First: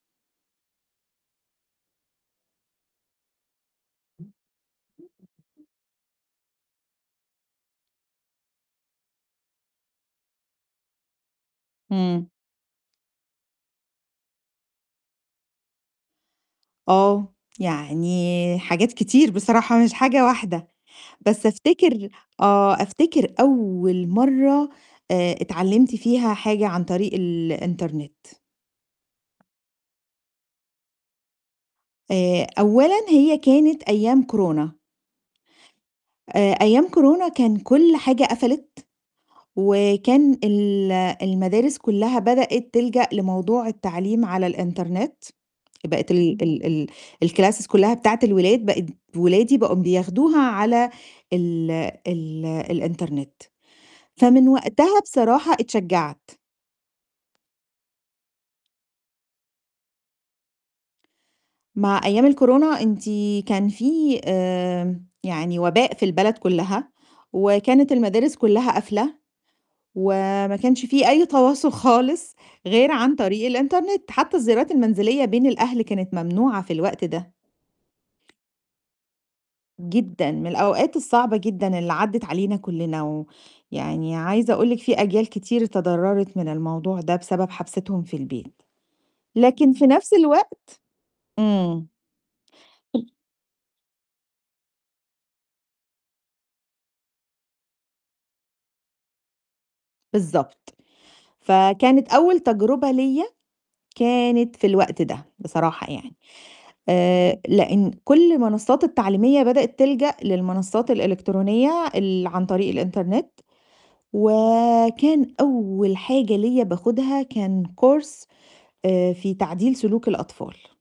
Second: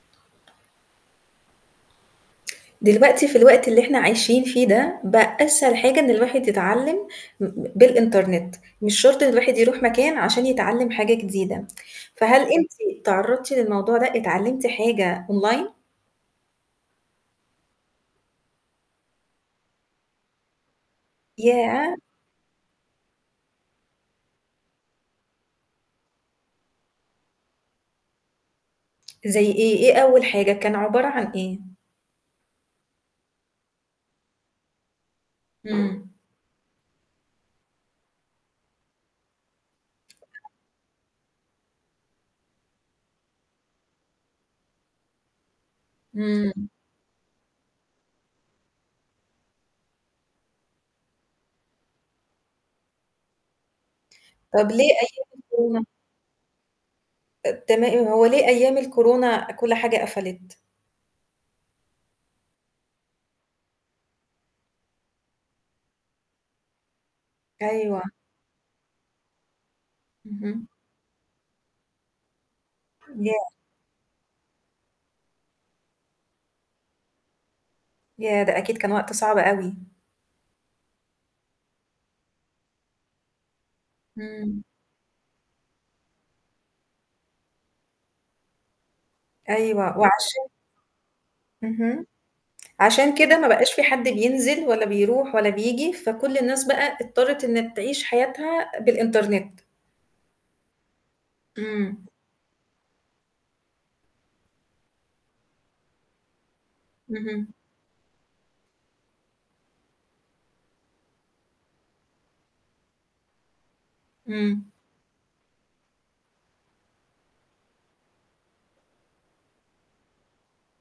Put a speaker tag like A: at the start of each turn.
A: دلوقتي في الوقت اللي إحنا عايشين فيه ده، بقى أسهل حاجة إن الواحد يتعلِّم م ب بالإنترنت، مش شرط إن الواحد يروح مكان عشان يتعلِّم حاجة جديدة.
B: إمم.
A: فهل أنتِ تعرّضتِ للموضوع ده، اتعلِّمتي حاجة أونلاين؟
B: آه، يعني حاجات كتير بصراحة مش حاجة واحدة. بس
A: ياه!
B: أفتكر آه، أفتكر أول مرّة آآ، اتعلِّمت فيها حاجة عن طريق الإنترنت.
A: زي إيه؟ إيه أول حاجة، كان عبارة عن إيه؟
B: آآ، أولًا هي كانت أيام كورونا.
A: إمم.
B: آآ، أيام كورونا كان كل حاجة قفلت، وكان ال المدارس كُلّها بدأت تلجأ لموضوع التعليم على الإنترنت. بقت ال ال
A: إمم.
B: ال الclasses كُلّها بتاعة الولاد بقت ولادي بقوا بياخدوها على ال ال الإنترنت. فمن
A: طب ليه
B: وقتها
A: أيام
B: بصراحة
A: الكورونا؟
B: اتشجّعت.
A: أ تما هو ليه أيام الكورونا كل حاجة قفلت؟
B: مع أيام الكورونا أنتِ كان في آمم يعني وباء في البلد كُلّها، وكانت
A: أيوه.
B: المدارس كُلّها قافلة وما
A: اهم.
B: كانش في أي تواصل خالص غير عن طريق
A: ياه!
B: الإنترنت، حتّى الزيارات المنزلية بين الأهل كانت ممنوعة في الوقت ده.
A: ياه! ده أكيد كان وقت صعب أوي.
B: جدًا، من الأوقات الصعبة جدًا اللي عدِّت علينا كُلّنا و يعني عايزة
A: إمم.
B: أقول لِك في أجيال كتير تضرَّرت من الموضوع ده، بسبب حبستهم في البيت. لكن في
A: أيوه
B: نَفْس
A: وعشا
B: الوقت إمم.
A: اهم. عشان كده ما بقاش في حد بينزل ولا بيروح ولا بييجي، فكل الناس بقى اضطرت إن تعيش حياتها بالإنترنت.
B: بالضبط.
A: إمم.
B: فكانت أول تجربة ليّا كانت في الوقت ده بصراحة يعني، آآ،
A: اهم.
B: لإن كل المنصّات التعليمية بدأت تلجأ للمنصّات الإلكترونية ال عن طريق الإنترنت.
A: إمم.
B: وكان أول حاجة ليّا باخُدها كان course آآ، في تعديل سلوك الأطفال.